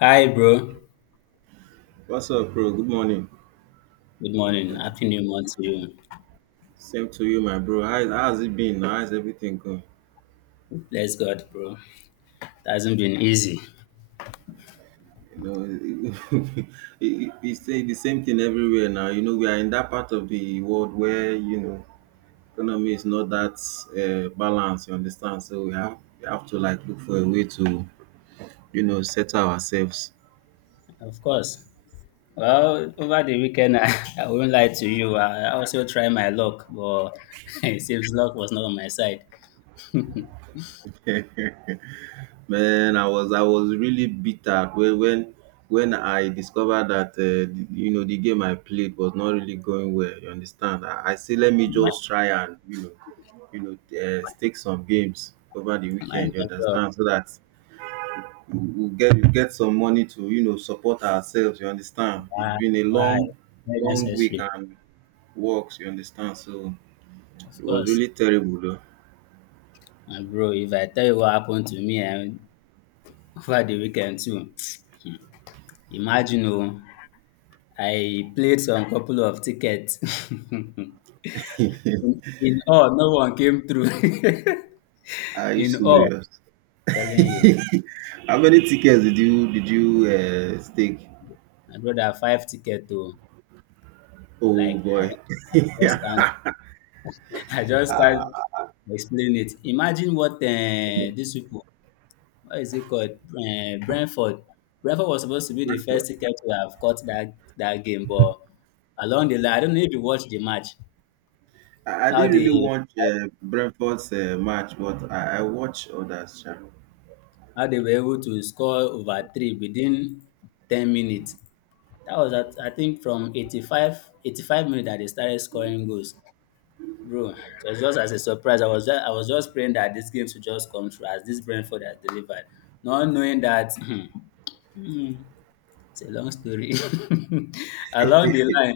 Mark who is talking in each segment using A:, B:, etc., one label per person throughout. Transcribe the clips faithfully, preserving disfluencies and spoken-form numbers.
A: Hi, bro.
B: What's up, bro? Good morning.
A: Good morning. Happy New Month to you.
B: Same to you, my bro. How, how's it been now? How's everything going?
A: Bless God, bro. It hasn't been easy.
B: You know, it, it, it's the the same thing everywhere now. You know, we are in that part of the world where you know economy is not that uh, balanced. You understand? So we have we have to like look for a way to you know settle ourselves.
A: Of course. Well, over the weekend, I, I won't lie to you. I, I also tried my luck, but it seems luck was not on my side. mine,
B: Man, I was I was really bitter when when when I discovered that uh, the- you know the game I played was not really going well. You understand? I, I say let me
A: mine
B: just try and you know you know uh, stake some games over the
A: as
B: weekend. You
A: well.
B: understand? So that we we'll get we get some money to you know support ourselves. You understand? It's
A: Why?
B: been a
A: Why?
B: long
A: Very
B: long week
A: necessary.
B: and works. You understand? So it
A: Of
B: was
A: course.
B: really terrible. Though.
A: And bro, if I tell you what happened to me and over the weekend too, imagine oh, I played some couple of tickets. In, in all, no one came through.
B: Are you
A: in all,
B: serious?
A: telling you,
B: How many tickets did you did you uh, stake?
A: I brought a five ticket to
B: Oh
A: like I
B: boy,
A: just can't,
B: yeah.
A: I just can't explain it. Imagine what uh, these people, what is it called? Uh, Brentford. Brentford was supposed to be the
B: Brentford.
A: first ticket to have caught that that game, but along the line, I don't know if you watched the match.
B: I, I
A: How
B: didn't really
A: they
B: watch uh, Brentford's uh, match, but I, I watched others, sha.
A: how they were able to score over three within ten minutes. That was at, I think from eighty five eighty five minutes that they started scoring goals. Bro, it was just as a surprise. I was just I was just praying that this game should just come through as this Brentford has delivered. Not knowing that it's a long story. along the line,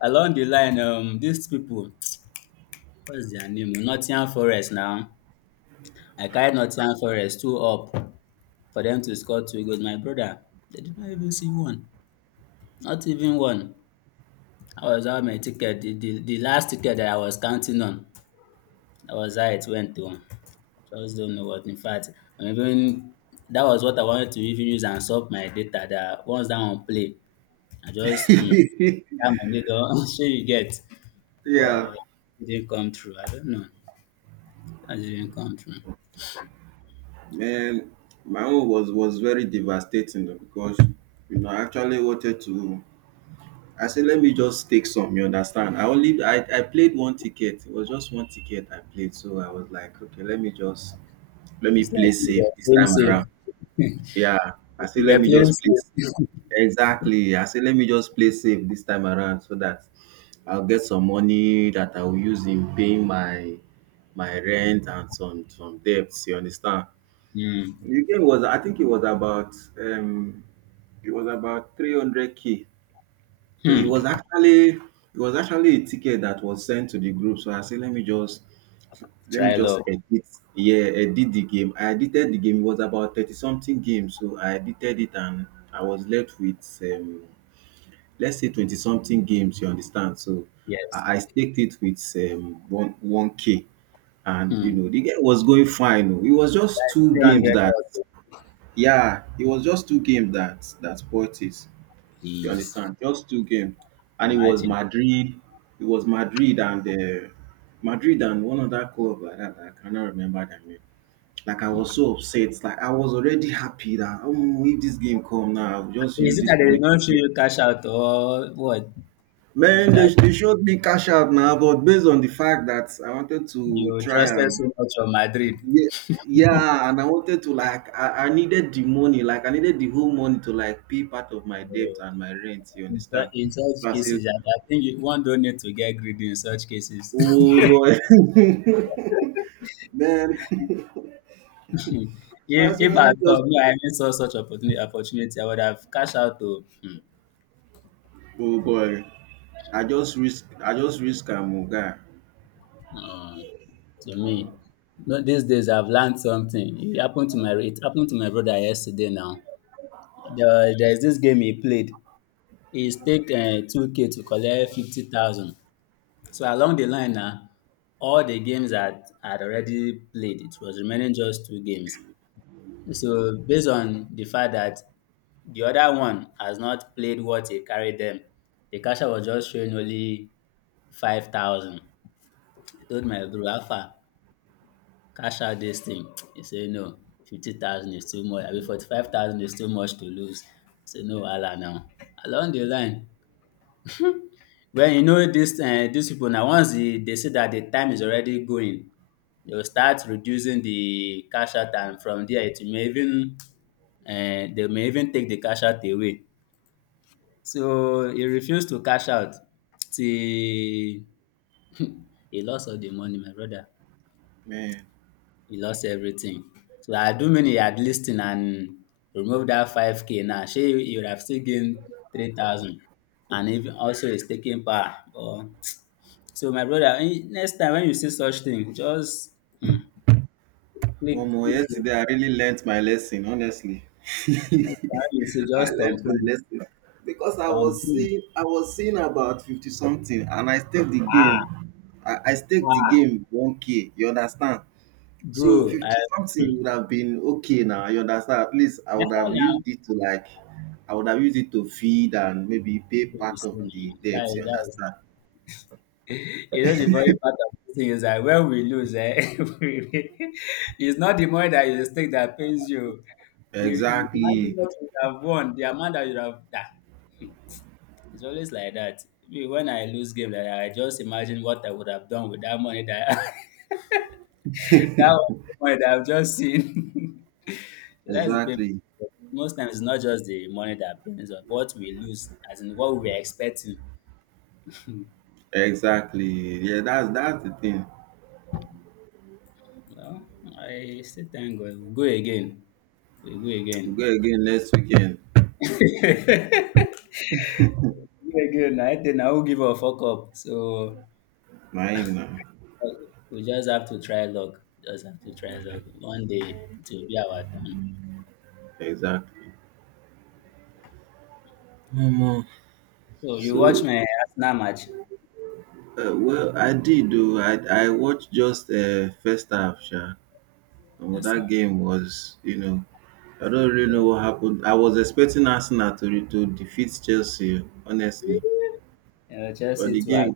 A: along the line, um, these people, what's their name? Nottingham Forest now. I carried Nottingham Forest two up for them to score two goals. My brother, they did not even see one. Not even one. I was out my ticket, the, the, the last ticket that I was counting on. That was how it went to. Just don't know what. In fact, I'm even that was what I wanted to even use and sort my data that once that one play, I just mm, that money don sure you get.
B: Yeah,
A: But it didn't come true. I don't know. That didn't come true.
B: man, my own was was very devastating though, because you know I actually wanted to. I said, let me just take some. You understand? I only I, I played one ticket. It was just one ticket I played, so I was like, okay, let me just let me
A: It's
B: play
A: like you
B: safe
A: were
B: this
A: playing
B: time
A: safe.
B: around.
A: you
B: Yeah, I say let
A: were
B: me
A: playing
B: just play safe.
A: safe.
B: Exactly. I say let me just play safe this time around so that I'll get some money that I will use in paying my my rent and some some debts. You understand?
A: Mm.
B: The game was I think it was about um it was about three hundred k, so it
A: Hmm.
B: was actually it was actually a ticket that was sent to the group. So I said, let me just let me
A: Try
B: just
A: luck.
B: edit. Yeah, edit the game. I edited the game. It was about thirty something games. So I edited it and I was left with um, let's say twenty something games. You understand? So
A: Yes.
B: I, I staked it with um, one one k. And you
A: Hmm.
B: know the game was going fine, oh. It was just
A: That's
B: two games
A: three hundred
B: that
A: auto.
B: yeah, it was just two games that that spoilt it. You
A: Please.
B: understand? Just two games, and it was
A: Imagine.
B: Madrid. It was Madrid and uh, Madrid and one other club like that. I cannot remember their name. Like I was so upset. Like I was already happy that oh, if this game come now, I'll just
A: Is
B: use
A: it that
B: this
A: they
B: money
A: did
B: to
A: not show
B: save."
A: you cash out or what? You
B: Man,
A: should have
B: they, they showed me cash out now, but based on the fact that I wanted to
A: you
B: try
A: trusted
B: and
A: so much on Madrid.
B: yeah, yeah, and I wanted to like I, I needed the money, like I needed the whole money to like pay part of my
A: Yeah.
B: debt and my rent. You
A: In,
B: understand?
A: su- in
B: So
A: such
B: I said,
A: cases, I, I think you, one don't need to get greedy in such cases.
B: oh boy. Man, so
A: if
B: I said,
A: if
B: let
A: I
B: me just.
A: thought me, I even saw such opportunity, opportunity, I would have cashed out to hmm,
B: Oh boy, I just risk. I just risk a am.
A: um, to me. No, these days I've learned something. It happened to my it happened to my brother yesterday. Now there, there's this game he played. He's take uh, two k to collect fifty thousand. So along the line now, all the games had had already played. It was remaining just two games. So based on the fact that the other one has not played what he carried them, the casher was just showing only five thousand. I told my bro, Alpha, cash out this thing. He said, no, fifty thousand is too much. I mean, forty-five thousand is too much to lose. I said, no, Allah now. Along the line, when you know this, uh, these people now, once they, they see that the time is already going, they will start reducing the cash out and from there it may even and they may even take the cash out away. So he refused to cash out till he lost all the money, my brother.
B: Man,
A: He lost everything. So I do mean he had listened and removed that five k now. She he would have still gained three thousand. And even also he's taking power. But so my brother, eh, next time when you see such thing, just mm,
B: one
A: click,
B: more
A: click it.
B: yesterday, I really learnt my lesson. Honestly,
A: Next time you see,
B: I
A: just
B: learnt my
A: thumbprint,
B: lesson because I was
A: thumbprint.
B: seeing. I was seeing about fifty something, and I staked the game.
A: Ah,
B: I, I staked the
A: ah,
B: game one k. You understand? So
A: bro, I,
B: fifty something
A: hmm.
B: would have been okay now. You understand? At least I
A: Yeah,
B: would have
A: now
B: used it to like. I would have used it to feed and maybe pay
A: to
B: part of
A: see
B: the
A: that
B: debts.
A: is
B: You
A: that is.
B: understand?
A: You know the funny part of this thing is that when we lose, eh, we- it's not the money that you mistake that pays you. You, you imagine
B: Exactly.
A: what you would have won, the amount that you would have. That. Hmm, it's always like that. Me, when I lose game, like, I just imagine what I would have done with that money that that was the money that I've just seen. That's the pain.
B: Exactly,
A: Most times, it's not just the money that pains us, but what we lose, as in what we were expecting.
B: exactly. Yeah, that's that's the thing.
A: Well, I still thank God. We go again. We go
B: We go
A: again.
B: again next weekend.
A: go again. I think I will give a fuck up. So
B: Mine now.
A: uh, we just have to try luck. Just have to try luck. One day it will be our turn.
B: Exactly. Omo.
A: So you watch
B: So,
A: my Arsenal match?
B: uh, well, I did though. I I watched just uh, first half, sha. And
A: Yes, sir.
B: that game was, you know, I don't really know
A: Yeah.
B: what happened. I was expecting Arsenal to re- to defeat Chelsea, honestly.
A: Yeah,
B: But
A: Chelsea
B: the
A: two out.
B: game,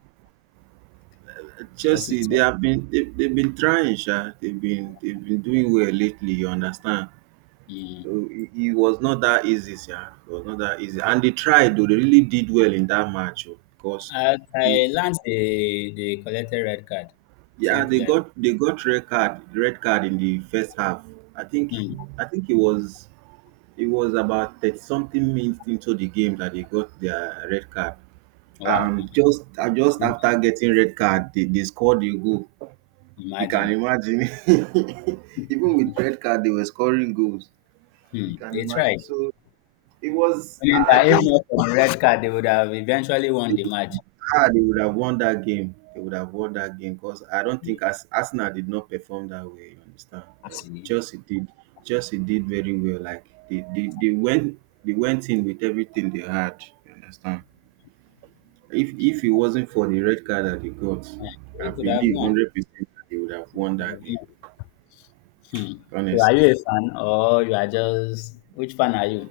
A: Chelsea
B: Chelsea,
A: two
B: they have
A: out.
B: been they, they've been trying, sha. They've been they've been doing well lately. You understand?
A: Mm.
B: It it was not that easy sha. It was not that easy. And they tried oh. They really did well in that match oh because
A: I,
B: you
A: I learned they, they collected red card.
B: yeah,
A: Something
B: they
A: like
B: got they got red card red card in the first half. I think
A: hmm.
B: I think it was it was about thirty something minutes into the game that they got their red card.
A: Wow.
B: Um, just uh, just
A: See,
B: after getting red card, they, they scored a goal. You can
A: imagine.
B: imagine. Even with red card, they were scoring goals. You
A: Hmm.
B: can
A: They
B: imagine.
A: tried.
B: So it was
A: Meaning
B: I I
A: that if
B: think.
A: not for the red card, they would have eventually won the match.
B: Ah, they would have won that game. They would have won that game because I don't think
A: See,
B: Ars- Arsenal did not perform that way. You understand? Uh,
A: see,
B: Chelsea did. Chelsea did very well. Like they, they, they went they went in with everything they had. You understand? If if it wasn't for the red card that they got,
A: eh,
B: I
A: they could have
B: believe
A: won.
B: hundred percent they would have
A: They
B: won
A: could have
B: that game.
A: won. Hmm. So,
B: Honest.
A: are you a fan or you are just which fan are you?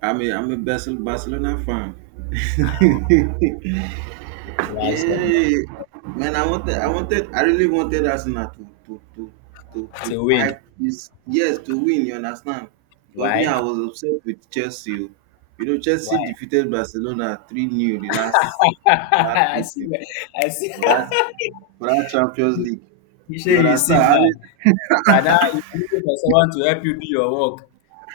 B: I'm a I'm a Basel- Barcelona fan.
A: Why so
B: Hey, man, I wanted, I wanted, I really wanted Arsenal to to to to
A: much?
B: to
A: To win?
B: pipe this. Yes, to win. You understand? Because me,
A: Why?
B: I was upset with Chelsea, oh. You know, Chelsea
A: Why?
B: defeated Barcelona three nothing the last last
A: I see.
B: meeting
A: I see.
B: for that for that Champions League.
A: you say
B: You
A: you see
B: understand? And
A: now.
B: it,
A: And now you are looking for someone to help you do your work.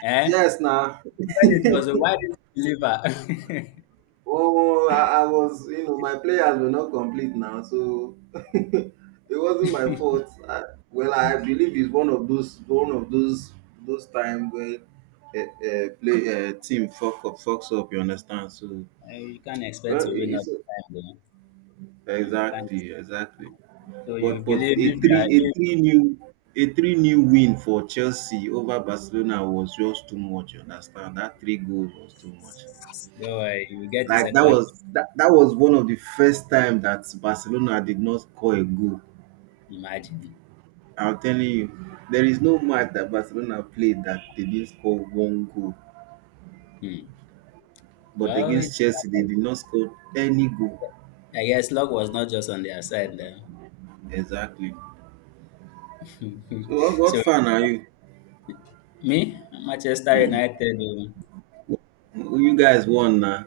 A: Eh?
B: yes, now.
A: When it was a why didn't you deliver?
B: Oh, I, I was, you know, my players were not complete now, so it wasn't my fault. I, well, I believe it's one of those, one of those, those times where a, a play a team fuck up, fucks up. You understand? So,
A: Eh, you can't expect
B: well, it-
A: to win all the
B: it's
A: time, though. You can't.
B: exactly, exactly.
A: So
B: But
A: you
B: but
A: believe
B: a
A: if you
B: three, a
A: are
B: three new, a three new win for Chelsea over Barcelona was just too much. You understand? That three goals was too much.
A: don't worry, you will get a
B: Like that
A: second.
B: was that, that was one of the first time that Barcelona did not score a goal.
A: Imagine.
B: I'm telling you, there is no match that Barcelona played that they didn't score one goal.
A: Hmm.
B: But
A: Well,
B: against Chelsea, they did not score any goal.
A: I guess luck was not just on their side then.
B: Exactly. So what, what
A: so
B: fan are you?
A: me, Manchester United oh.
B: Who You guys won now.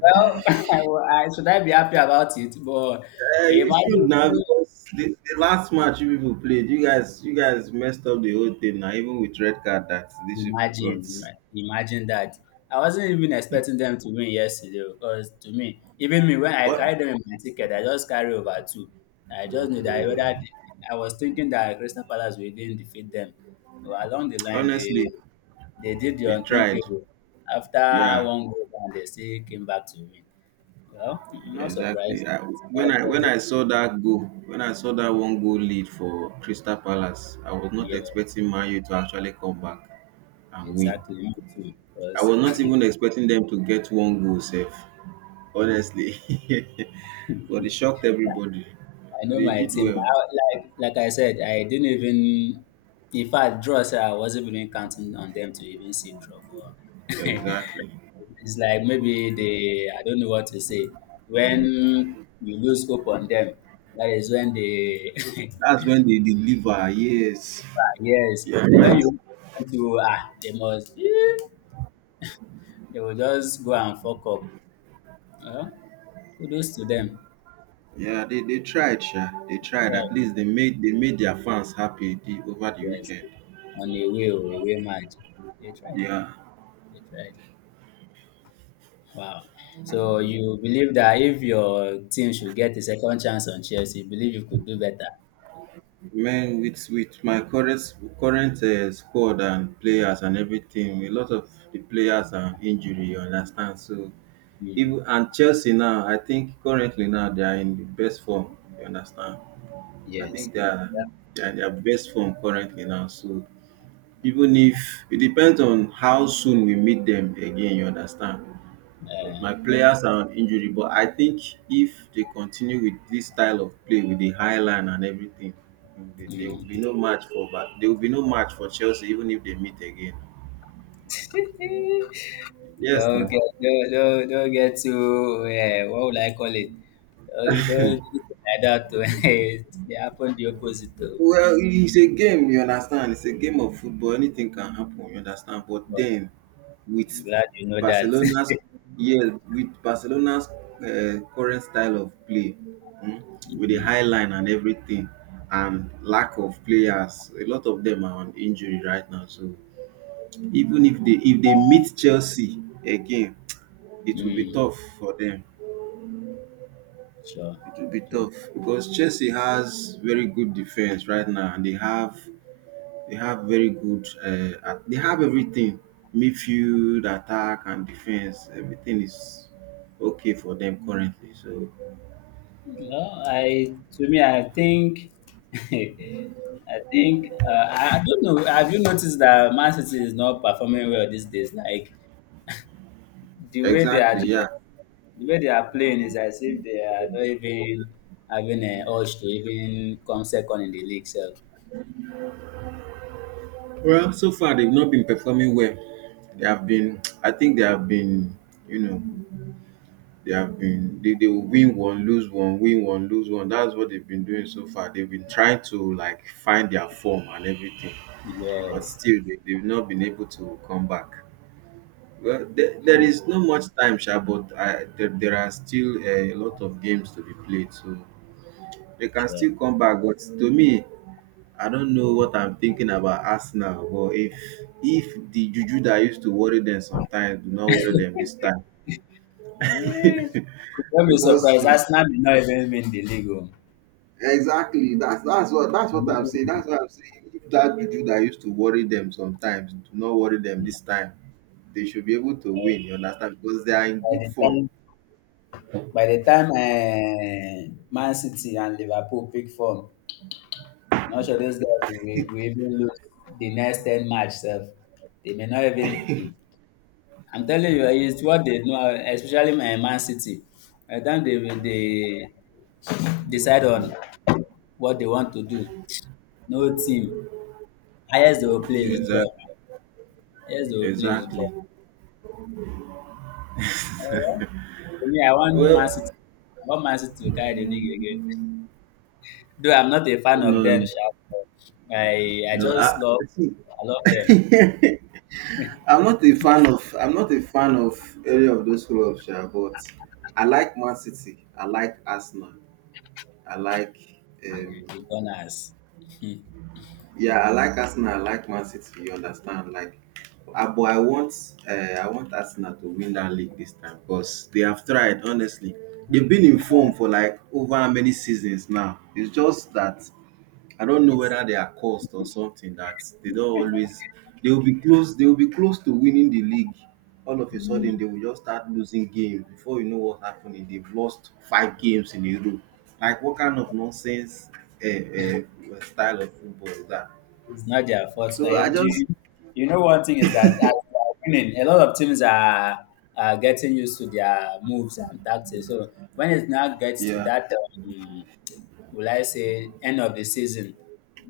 A: Well, I, will- I- should I be happy about it? But
B: Eh,
A: I
B: you should
A: imagine
B: now because the, the last match you people played, you guys you guys messed up the whole thing now, even with red card that these people
A: imagine,
B: got.
A: ima imagine that. I wasn't even expecting them to win yesterday because to me, even me, when I
B: But
A: carried them in my ticket, I just carry over two. I just knew that whether they, I was thinking that Crystal Palace will even defeat them. But along the line, they
B: honestly,
A: they did the
B: they tried.
A: unthinkable. After
B: Yeah.
A: one goal down, they still came back to win. Well,
B: Yeah,
A: not
B: exactly.
A: surprised.
B: I, when I when I saw that goal, when I saw that one goal lead for Crystal Palace, I was not
A: Yeah,
B: expecting Man U to actually come back and win.
A: exactly. Me too.
B: I was
A: Because
B: not even expecting them to get one goal safe, honestly. But it shocked everybody.
A: I know
B: They
A: my
B: did
A: team.
B: well.
A: I, like like I said, I didn't even. In fact, draws I wasn't even counting on them to even see draw. But
B: Exactly.
A: it's like maybe they. I don't know what to say. When you lose hope on them, that is when they.
B: That's when they deliver. Yes.
A: yes,
B: Yeah.
A: but when
B: Right.
A: you want to ah, they must. eh, they will just go and fuck up. Uh, kudos to them.
B: Yeah. They, they tried. Sha. They tried.
A: Yeah,
B: At least they made they made their fans happy the, over the
A: yes.
B: weekend.
A: On a way, oh, a way match. They tried.
B: Yeah.
A: They tried. Wow. So you believe that if your team should get a second chance on Chelsea, you believe you could do better?
B: Man, with with my current current uh, squad and players and everything, a lot of the players are injury. You understand? So
A: Mm.
B: even and Chelsea now, I think currently now they are in the best form. You understand? I
A: Yes,
B: think they
A: yes.
B: are they are in their best form currently now. So even if it depends on how soon we meet them again. You understand?
A: Uh,
B: My
A: that,
B: players are on injury, but I think if they continue with this style of play with the high line and everything, mm, there there will be
A: mm.
B: no match for But there will be no match for Chelsea even if they meet again. Yes,
A: Don't
B: now.
A: get don't, don't, don't get too uh, what would I call it? Don't, don't do it like that. To, it happened the opposite. To,
B: Well, it's a game, you understand? It's a game of football. Anything can happen, you understand? But
A: but
B: then, with
A: I'm glad you know that.
B: Barcelona's yeah, with Barcelona's uh, current style of play, mm, with the high
A: mm,
B: line and everything, and lack of players, a lot of them are on injury right now. So even if they if they meet Chelsea again, it will be
A: mm,
B: tough for them.
A: sure.
B: It will be tough because Chelsea has very good defense right now, and they have They have very good. Uh, at- they have everything: midfield, attack, and defense. Everything is okay for them currently. So
A: No, I to me, I think, I think, uh, I I don't know. Have you noticed that Man City is not performing well these days? Like the way they are,
B: exactly,
A: just,
B: yeah.
A: the way they are playing is as if they are not even having a urge to even come second in the league. So
B: Well, so far they've not been performing well. They have been. I think they have been. You know, they have been. They, they will win one, lose one, win one, lose one. That's what they've been doing so far. They've been trying to like find their form and everything, but
A: yes,
B: still they, they've not been able to come back. Well, there, there
A: hmm,
B: is not much time, sha, but I, there, there are still uh, a lot of games to be played, so they can
A: sure.
B: still come back. But to me, I don't know what I'm thinking about Arsenal. But if if the juju that used to worry them sometimes do not worry them this time,
A: Eh, don't be
B: because
A: surprised.
B: hmm,
A: Arsenal may not even win the league oh.
B: exactly that's that's what that's what I'm saying.
A: Hmm,
B: That's what I'm saying. If that juju that used to worry them sometimes do not worry them
A: by
B: this time, they should be able to win. You understand? Because they are in good
A: the
B: form.
A: time by the time um Man City and Liverpool pick form, not sure those guys will, e-, will even lose the next ten match sef. They may not even hmm. I'm telling you it's what they know especially my Man City. By the time they will they decide on what they want to do, no team highest they will play is draw.
B: Exactly.
A: Highest they will play is draw.
B: Exactly.
A: Um to me I want Man City
B: Well,
A: I want Man City to carry the league again. Though I'm not a fan of
B: No,
A: them,
B: no.
A: sha, but I I
B: no.
A: just
B: I
A: love
B: see.
A: I love them.
B: I'm not a fan of. I'm not a fan of any of those clubs, yeah, but I like Man City. I like Arsenal. I like.
A: The,
B: Um,
A: the Gunners.
B: yeah, I like Arsenal. I like Man City. You understand? Like, I, but I want. Uh, I want Arsenal to win that league this time because they have tried. Honestly, they've been in form for like over how many seasons now. It's just that I don't know
A: it's
B: whether they are cursed or something that they don't always they will be close they will be close to winning the league. All of a sudden they will just start losing games before you know what happening. They've lost five games in a row. Like what kind of nonsense uh, uh, style of football is that?
A: It's not their fault. Now,
B: So I
A: and
B: just
A: you, you know, one thing is that as they are winning, a lot of teams are, are getting used to their moves and tactics. So when it now gets to
B: yeah
A: that, um, will I say, end of the season,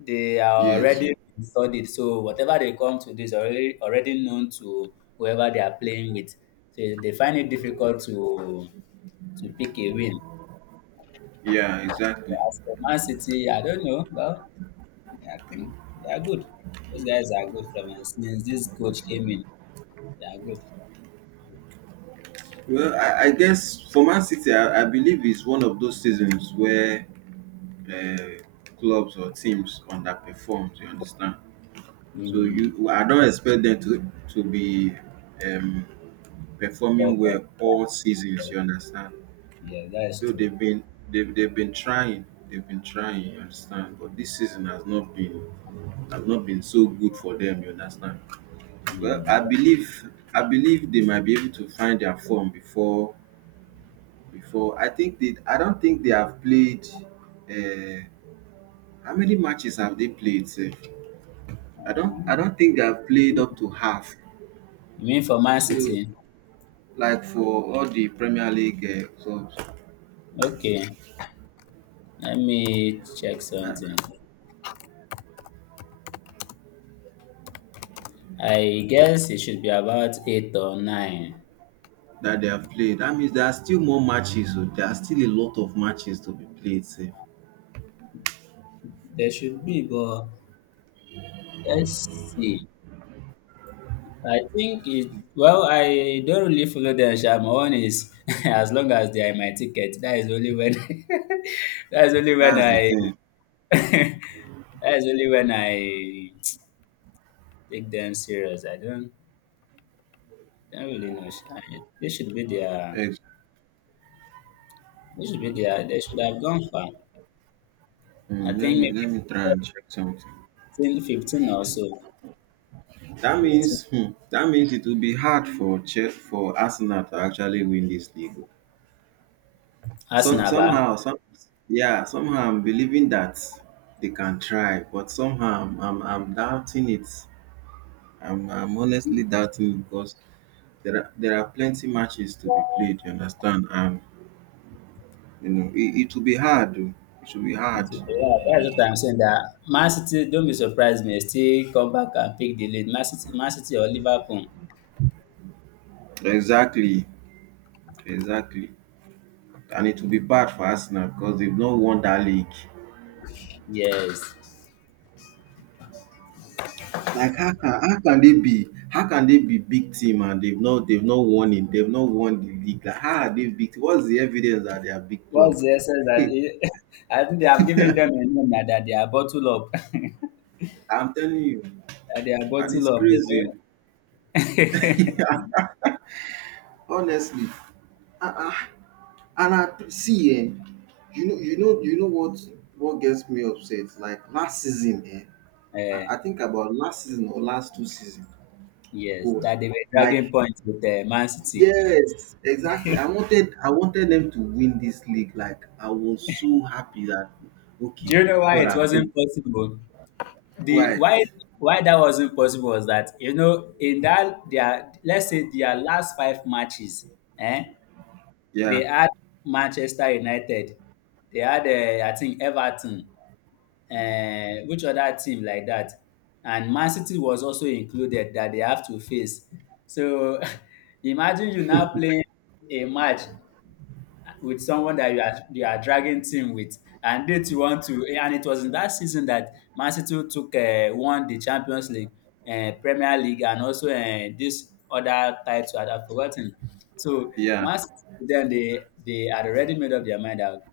A: they are
B: yes
A: already been studied. So whatever they come to this already already known to whoever they are playing with. So they find it difficult to to pick a win.
B: Yeah, exactly.
A: As for Man City, I don't know. Well, I think they are good. Those guys are good from since this coach came in. They are good.
B: Well I, I guess for Man City I, I believe it's one of those seasons where uh, clubs or teams underperform. You understand? So
A: Mm.
B: you, I don't expect them to to be performing
A: Top all
B: well all
A: the
B: seasons.
A: time.
B: You understand?
A: Yeah, that is
B: Though
A: true.
B: they've been they've, they've been trying, they've been trying. You understand? But this season has not been has not been so good for them. You understand? Well, I
A: Mm.
B: believe I believe they might be able to find their form before before. I think they. I don't think they have played. Uh, how many matches have they played, sef? I don't. I don't think they have played up to half.
A: You mean for Man
B: So
A: City?
B: like for all the Premier League uh, clubs
A: Okay, let me check something. I guess it should be about eight or nine.
B: that they have played. That means there are still more matches, oh. There are still a lot of matches to be played. Safe.
A: There should be, but let's see. I think it. Well, I don't really follow them. Sha. My one is as long as they are in my ticket. That is only when. that's only when
B: That's the
A: I
B: thing.
A: That's only when I take them serious. I don't, don't really know. Sha. They should be there.
B: Ex-
A: they should be there. They should have gone far.
B: mm,
A: I
B: Let
A: think
B: me let
A: maybe
B: me try and check something.
A: fifteen, fifteen or so.
B: That
A: fifteen.
B: means hmm, that means it will be hard for che- for Arsenal to actually win this league. Some
A: Arsenal, ba?
B: somehow some Yeah, somehow I'm believing that they can try, but somehow I'm I'm, I'm doubting it. I'm, I'm honestly doubting it because there are there are plenty matches to be played, you understand? And you know, it, it will be hard, oh. It will be hard.
A: Fifteen. Yeah, that's what I'm saying, that Man City, don't be surprised, may still come back and pick the lead. Man City, Man City or Liverpool.
B: Exactly, exactly. And it will be bad for Arsenal because they've not won that league.
A: Yes.
B: Like how can how can they be how can they be big team and they've not they've not won it, they've not won the league? Like how are they big? What's the evidence that they are big club?
A: What's the essence that they? I think they have given them a name now that they are bottled up.
B: I'm telling you,
A: That they are
B: and it's
A: bottled up.
B: crazy.
A: They,
B: Honestly, uh-uh. And I see, eh, you know, you know, you know what what gets me upset? Like last season, eh,
A: uh,
B: I, I think about last season or last two season.
A: yes,
B: Go,
A: that they were
B: like
A: dragging points with uh, Man City.
B: yes, exactly. I wanted I wanted them to win this league. Like I was so happy that
A: Do
B: okay,
A: you know why
B: God
A: it
B: I beg.
A: wasn't possible? The
B: Why?
A: why why that wasn't possible was that, you know, in that their, let's say, their last five matches, eh, they
B: Yeah,
A: had Manchester United, they had uh, I think Everton, uh, which other team like that, and Man City was also included that they have to face. So imagine you now playing a match with someone that you are you are dragging team with, and yet you want to. And it was in that season that Man City took uh, won the Champions League, uh, Premier League, and also uh, this other title I'd have forgotten. So
B: yeah,
A: Man City, then they they had already made up their mind that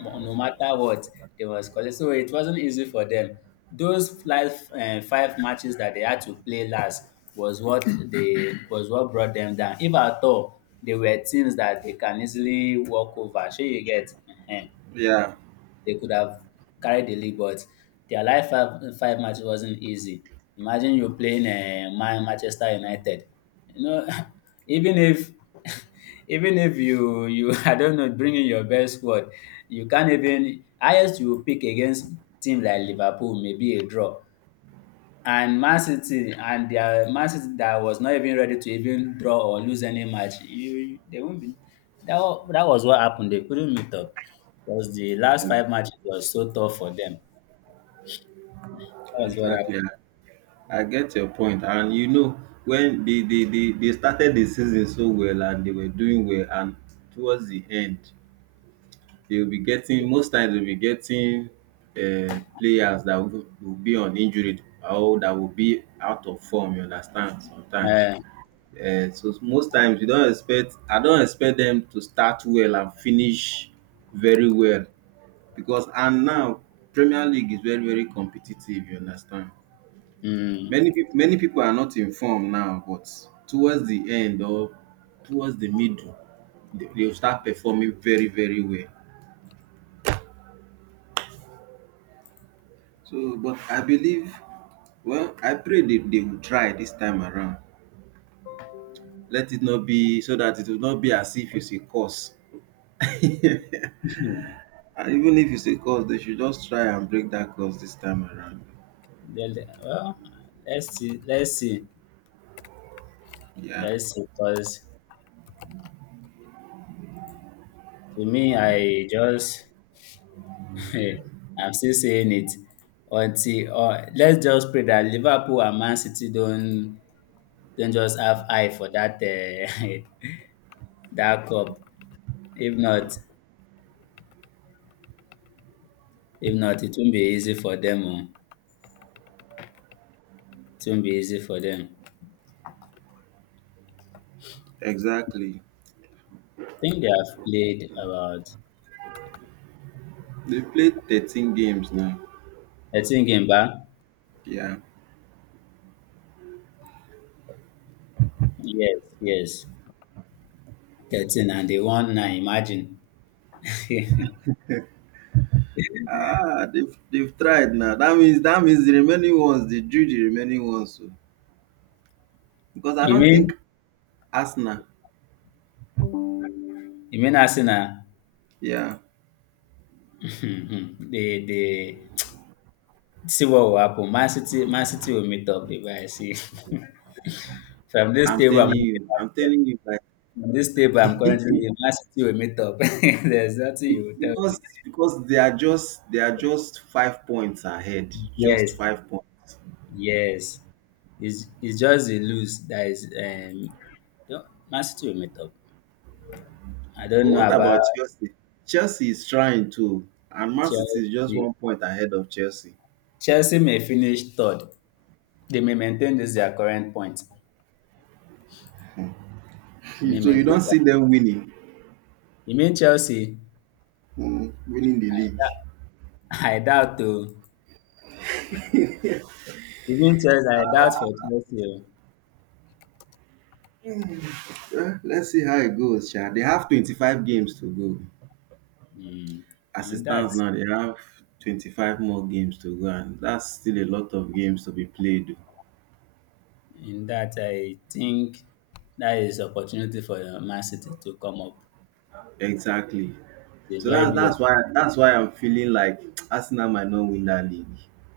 A: mo- no matter what they was calling. So it wasn't easy for them. Those last uh, five matches that they had to play last was what they was what brought them down. If at all, they were teams that they can easily walk over. Sure, you get. Ehen,
B: yeah.
A: they could have carried the league, but their life five, five match wasn't easy. Imagine you're playing uh, Man Manchester United. You know, even if even if you you I don't know, bring in your best squad, you can't even highest you pick against team like Liverpool, maybe a draw. And Man City, and their Man City that was not even ready to even draw or lose any match, you they won't be. That wa- that was what happened. They couldn't meet up. Because the last five matches was so tough for them. That was what
B: Exactly.
A: happened.
B: I get your point and you know when they they they they started the season so well and they were doing well and towards the end they'll be getting most times they'll be getting um players that will will be on injury or that will be out of form, you understand, sometimes.
A: Uh,
B: Um so most times you not expect I don't expect them to start well and finish very well because, and now Premier League is very, very competitive, you understand.
A: mm,
B: Many people, many people are not informed now, but towards the end or towards the middle, they, they will start performing very, very well. So, but I believe, well, I pray they, they will try this time around. Let it not be so that it will not be as if it's a curse. And even if it's a curse, they should just try and break that curse this time around.
A: Then, well, let's see, let's see,
B: Yeah,
A: let's see. Because to me, I just I'm still saying it until uh, let's just pray that Liverpool and Man City don't don't just have eye for that uh, that cup. If not, if not, it won't be easy for them. Oh. It won't be easy for them.
B: exactly.
A: I think they have played about
B: They played thirteen games now.
A: thirteen game back.
B: Yeah.
A: Yes, yes. thirteen and they won nine, imagine. you
B: Ah, they've they've tried now. That means that means the remaining ones they drew the remaining ones. So. Because I don't
A: mean
B: think Arsenal.
A: you mean Arsenal?
B: Yeah,
A: they they see what will happen. Man City Man City will meet up the guy. See from this
B: I'm
A: table
B: telling
A: I'm looking
B: you,
A: at
B: I'm
A: here,
B: telling you, like
A: from this table I'm currently Man City will meet up. There's nothing
B: be-
A: you will tell me.
B: because because they are just they are just five points ahead, just
A: Yes,
B: five points.
A: yes. It's, it's just a lose that is um don't Man City will meet up. I
B: But
A: don't know
B: what
A: about
B: about Chelsea? Chelsea is trying to, and Man City is just
A: Chelsea.
B: one point ahead of Chelsea.
A: Chelsea may finish third. They may maintain this their current point. They
B: You-
A: may
B: So you
A: maintain
B: don't
A: that.
B: see them winning,
A: You mean Chelsea?
B: mm, winning the league.
A: I doubt too. Even Chelsea, I doubt for Chelsea. Oh.
B: Eh, let's see how it goes, Sha. They have twenty-five games to go.
A: Mm.
B: As it
A: In that,
B: stands now, they have twenty-five more games to go, and that's still a lot of games to be played.
A: in that, I think that is opportunity for Man City to come up.
B: Exactly.
A: It's
B: So
A: a very
B: that's
A: big.
B: that's why that's why I'm feeling like Arsenal might not win that league.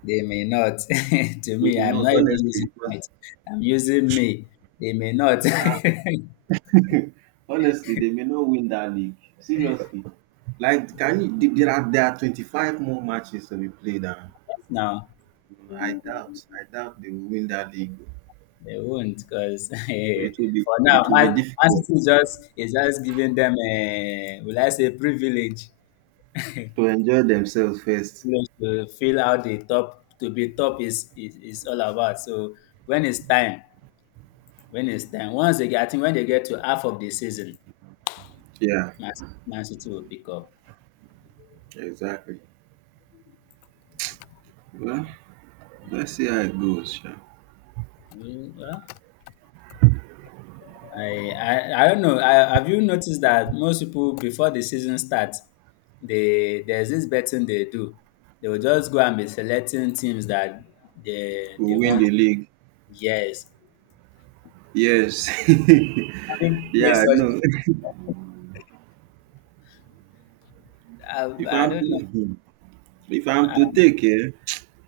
A: They may not. To
B: They
A: me,
B: may
A: I'm
B: not,
A: not even using
B: honestly, because
A: might. I'm using me. They may not.
B: honestly, they may not win that league. Seriously, like can you? th- There are there are twenty-five more matches to be played, and
A: No,
B: I doubt I doubt they will win that league.
A: they won't, because
B: It will be
A: for now,
B: it will be
A: Ma- Man
B: difficult
A: City is just is just giving them a, will I say, privilege, privilege
B: to enjoy themselves first.
A: to feel out the top, to be top is, is is all about. So when it's time, when it's time, once they get, I think when they get to half of the season,
B: Yeah,
A: Man Man City will pick up.
B: exactly. Well, let's see how it goes, sha.
A: Mm. Well, I I I don't know. I, have you noticed that most people before the season starts, they there's this betting they do. They will just go and be selecting teams that they
B: We'll
A: they
B: win
A: want.
B: the league.
A: Yes,
B: Yes.
A: have you played
B: Yeah,
A: such?
B: no.
A: I,
B: If
A: I
B: I'm
A: don't
B: to
A: know.
B: hmm, if I'm to take it,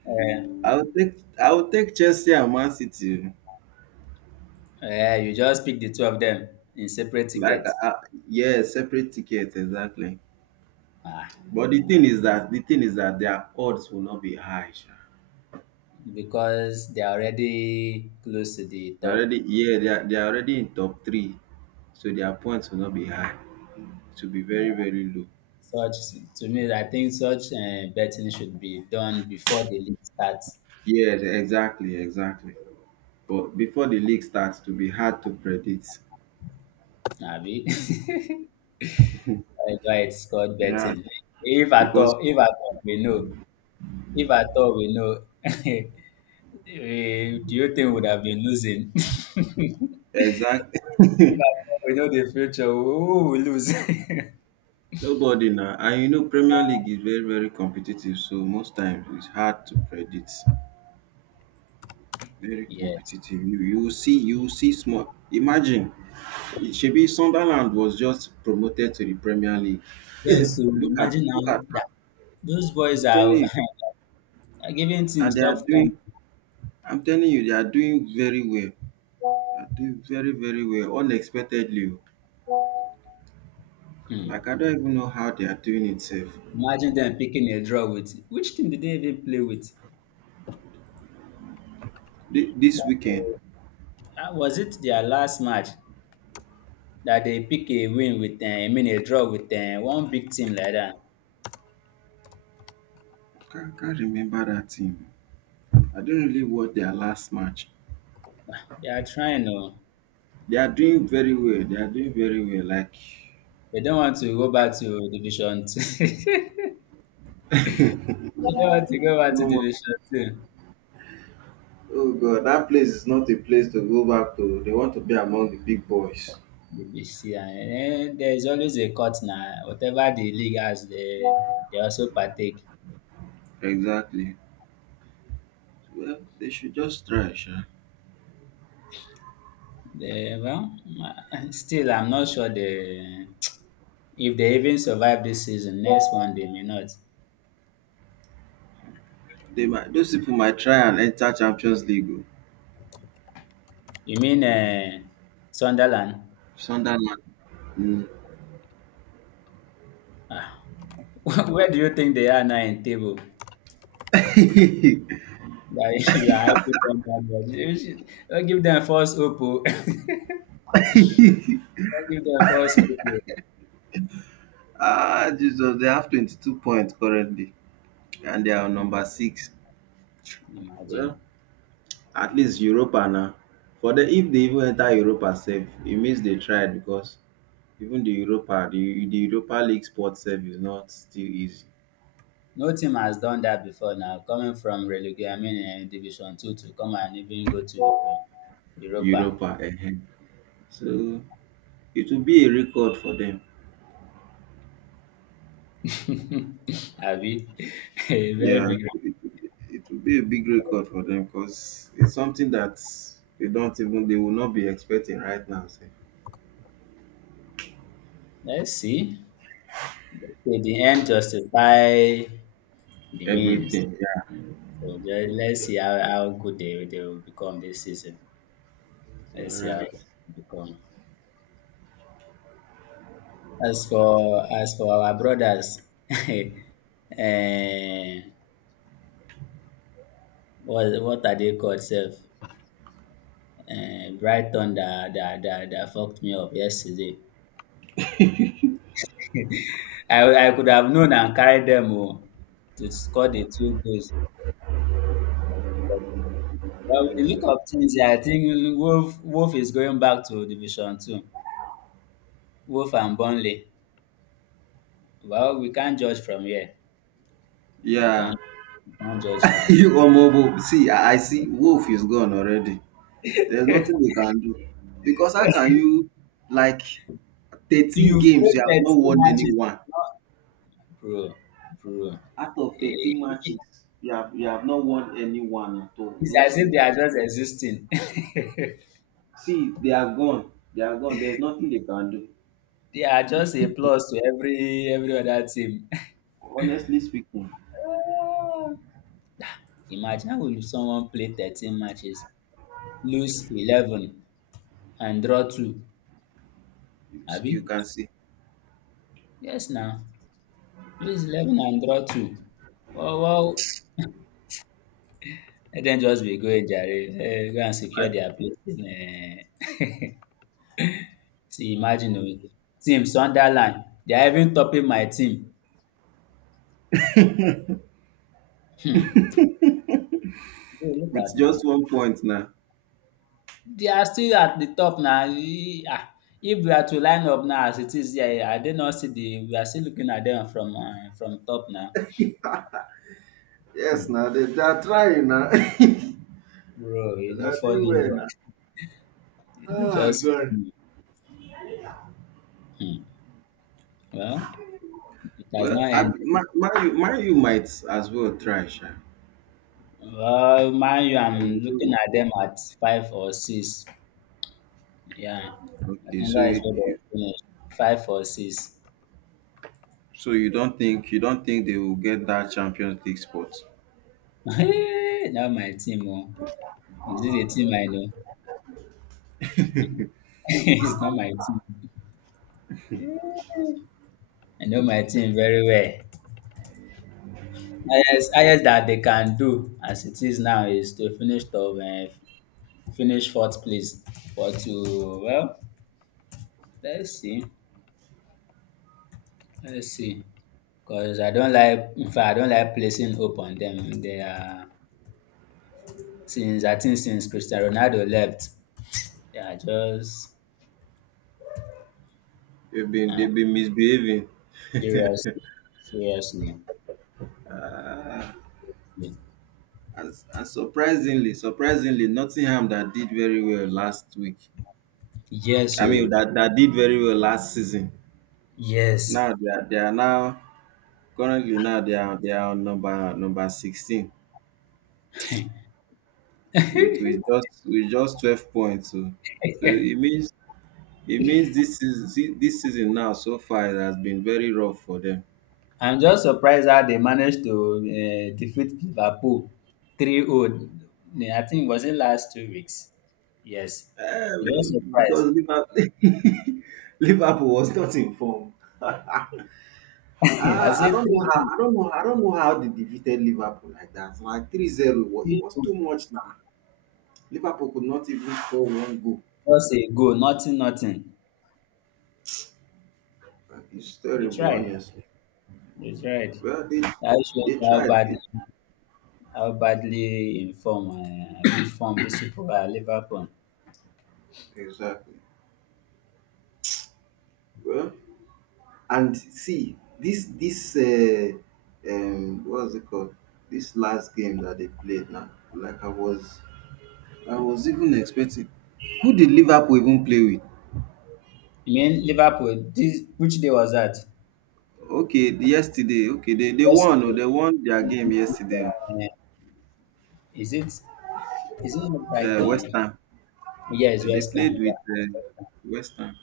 A: Uh,
B: I will take I will take Chelsea and Man City, oh.
A: uh, you just pick the two of them in separate
B: Like,
A: tickets.
B: I I Yes, separate tickets, exactly.
A: Ah,
B: But the thing is that the thing is that their odds will not be high, sha.
A: because they are already close to the
B: They're
A: top.
B: already, yeah, they are they are already in top three, so their points will not be high. To be very, very low.
A: Such, to me, I think such uh, betting should be done before the league starts.
B: Yes, exactly, exactly. But before the league starts, to be hard to predict.
A: Abi? I know it's called
B: Yeah.
A: betting. If at
B: Because
A: all, if at all we know, if at all we know, eh, the whole thing would have been losing. if
B: exactly.
A: at all we know the future, who will lose?
B: Nobody now, and you know Premier League is very, very competitive, so most times it's hard to predict. Very
A: Yes.
B: competitive. you you will see, you will see small imagine. Shebi Sunderland was just promoted to the Premier League.
A: Yes, so
B: Look at
A: imagine now
B: look at
A: that
B: that.
A: those boys
B: I'm telling
A: are,
B: you.
A: are giving
B: And
A: teams
B: they
A: top
B: are
A: ten.
B: doing I'm telling you, they are doing very well. They are doing very, very well, unexpectedly, o. Like
A: Hmm.
B: I don't even know how they are doing it, sef.
A: Imagine them picking a draw with. Which team did they even play with?
B: Thi- this weekend.
A: Uh, was it their last match that they pick a win with uh, I mean a draw with uh, one big team like that?
B: I can't can't remember that team. I don't really watch their last match.
A: They are trying, no.
B: They are doing very well. They are doing very well. Like,
A: They don't want to go back to division two. They don't want to go back to
B: no more-
A: division two.
B: oh God, that place is not a place to go back to. They want to be among the big boys.
A: Division, then there is always a cut now. Whatever the league has, they, they also partake.
B: Exactly. Well, they should just try, sure.
A: They, well, still, I'm not sure they, if they even survive this season. Next one, they may not.
B: They might. Those people might try and enter Champions League, oh.
A: You mean uh, Sunderland?
B: Sunderland. Mm.
A: Where do you think they are now in table? That you are hyping them down. But you should- don't give them false hope. Oh. Don't give them false hope. Oh.
B: Ah, Jesus! They have twenty-two points currently, and they are on number six.
A: Imagine.
B: Well, at least
A: Nice.
B: Europa now. For the if they even enter Europa safe, it means they tried because even the Europa, the the Europa League spot sef is not still easy.
A: No team has done that before now. Coming from relegation, I mean eh, Division Two to come and even go to uh, Europa.
B: Europa, ehen. So it will be a record for them.
A: Abi, a very
B: Yeah,
A: big.
B: it, it will be a big record for them because it's something that they don't even they will not be expecting right now, sef.
A: Let's see. Okay, the end justify the means.
B: Everything.
A: So just, let's see how, how good they, they will become this season.
B: Yeah. All
A: Let's see how they
B: right.
A: become. As for as for our brothers, eh, what what are they called, self? um Brighton that that that dat fucked me up yesterday. I I could have known and carried them oo to score the two goals. But with the look of things, I think Wolf Wolf is going back to division two. Wolf and Burnley. Well, we can't judge from here. You
B: Yeah.
A: can't you can't judge from
B: You Omobo, see, I I see Wolf is gone already. There's
A: here.
B: nothing they can do. Because how can you like thirteen
A: You've
B: games
A: played
B: you have not
A: thirteen
B: won any
A: matches,
B: one?
A: bro bro
B: Out of thirteen
A: It-
B: matches, you have you have not won any one at all.
A: it's
B: No
A: as if they
B: single.
A: are just existing.
B: See, they are gone. They are gone. There's nothing they can do.
A: They are just a plus to every every other team.
B: Honestly speaking,
A: Ah. Imagine will someone play thirteen matches, lose eleven and draw two,
B: you, see,
A: abi?
B: you can see.
A: Yes na, lose eleven and draw two. Wow, wow! Let dem just be going jare, um go and secure
B: Like
A: their place um. See imagine o, team Sunderland, they are even topping my team. um! Look
B: with
A: at now.
B: just one point now.
A: They are still at the top na. Ah, if we are to line up now as it is here, I did not see the we are still looking at them from um from top now,
B: Yes,
A: um
B: now, they, they are trying now. They
A: bro, e no
B: are doing
A: funny
B: well
A: bro.
B: now.
A: O, e no
B: Ah,
A: just
B: God.
A: funny. um Well, it has
B: Well,
A: not
B: I,
A: ended.
B: man, man, you, you might as well try, sha.
A: Well, mind you,
B: They will
A: I'm
B: do
A: looking
B: it.
A: at them at five or six. Yeah, I
B: Okay,
A: think
B: so
A: that is
B: you,
A: what they
B: you,
A: will finish. Five or six.
B: so you don't think you don't think they will get that Champions League spot?
A: Not my team, o. Is this a team I know? It's not my team. I know my team very well. Highest, highest that they can do as it is now is to finish top, uh, finish fourth place. But to, well, let's see, let's see. Cause I don't like, in fact, I don't like placing hope on them. They are, since I think since Cristiano Ronaldo left, they are just
B: They've been, they've been misbehaving.
A: serious, seriously.
B: And and surprisingly, surprisingly, Nottingham that did very well last week.
A: Yes,
B: I mean
A: so
B: that that did very well last season.
A: yes.
B: Now they are they are now currently now they are they are on number number sixteen with with just with just twelve points. So, so it means it means this is this season now so far it has been very rough for them.
A: I'm just surprised how they managed to uh, defeat Liverpool 3-0. I think it was in last two weeks? Yes. I'm just
B: Uh,
A: surprised.
B: because Liverpool Liverpool was not in form.
A: I
B: Ah, I
A: said
B: don't know how
A: 3-0.
B: I don't know, I don't know how they defeated Liverpool like that. Like three zero. 0 wa- It was
A: 3-0.
B: too much now. Liverpool could not even score one goal.
A: Just a goal, nothing, nothing.
B: Like, it's
A: They
B: terrible,
A: tried.
B: honestly.
A: They tried.
B: Well, they
A: That
B: they
A: shows how
B: tried
A: badly,
B: it.
A: how badly informed uh, informed these people are, Liverpool.
B: Exactly. Well, and see this this uh, um what's it called? This last game that they played now. Like I was I was even expecting. Who did Liverpool even play with?
A: I mean, Liverpool, this, which day was that?
B: Okay, yesterday. Okay, they they won, oh.
A: Yesterday.
B: They won their game yesterday.
A: Uh, Is it, is it
B: Uh, West
A: Brighton?
B: Ham.
A: Yes,
B: Uh, They
A: West Ham.
B: played with uh,
A: Yeah.
B: West Ham.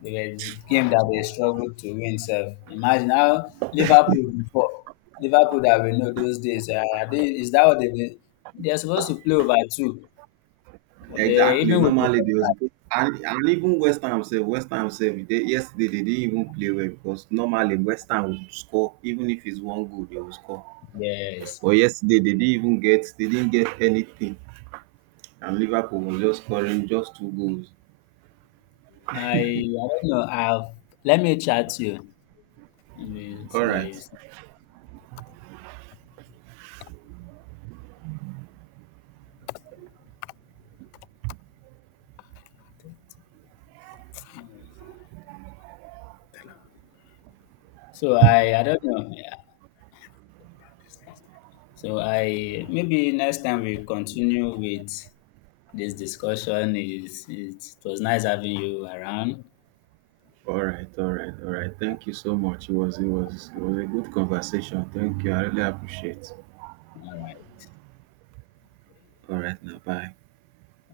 A: They were the game that they struggled to win self. Imagine how Liverpool before. Liverpool that we know those days. Uh, are they, is that what they they- they're supposed to play over two? But they
B: Exactly.
A: even with the
B: Normally they was, and and even West Ham sef, West Ham sef, they yesterday they didn't even play well because normally West Ham would score even if it's one goal they will score.
A: yes.
B: But yesterday they didn't even get they didn't get anything, and Liverpool was just scoring just two goals.
A: I I don't know. I've, let me chat to you maybe so
B: All
A: that
B: right.
A: you see. So I I don't know. Yeah. So I, maybe next time we continue with this discussion. Is it, it was nice having you around.
B: All right, all right, all right. Thank you so much. It was it was it was a good conversation. Thank you. I really appreciate.
A: All right.
B: All right now. Bye.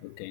A: Okay.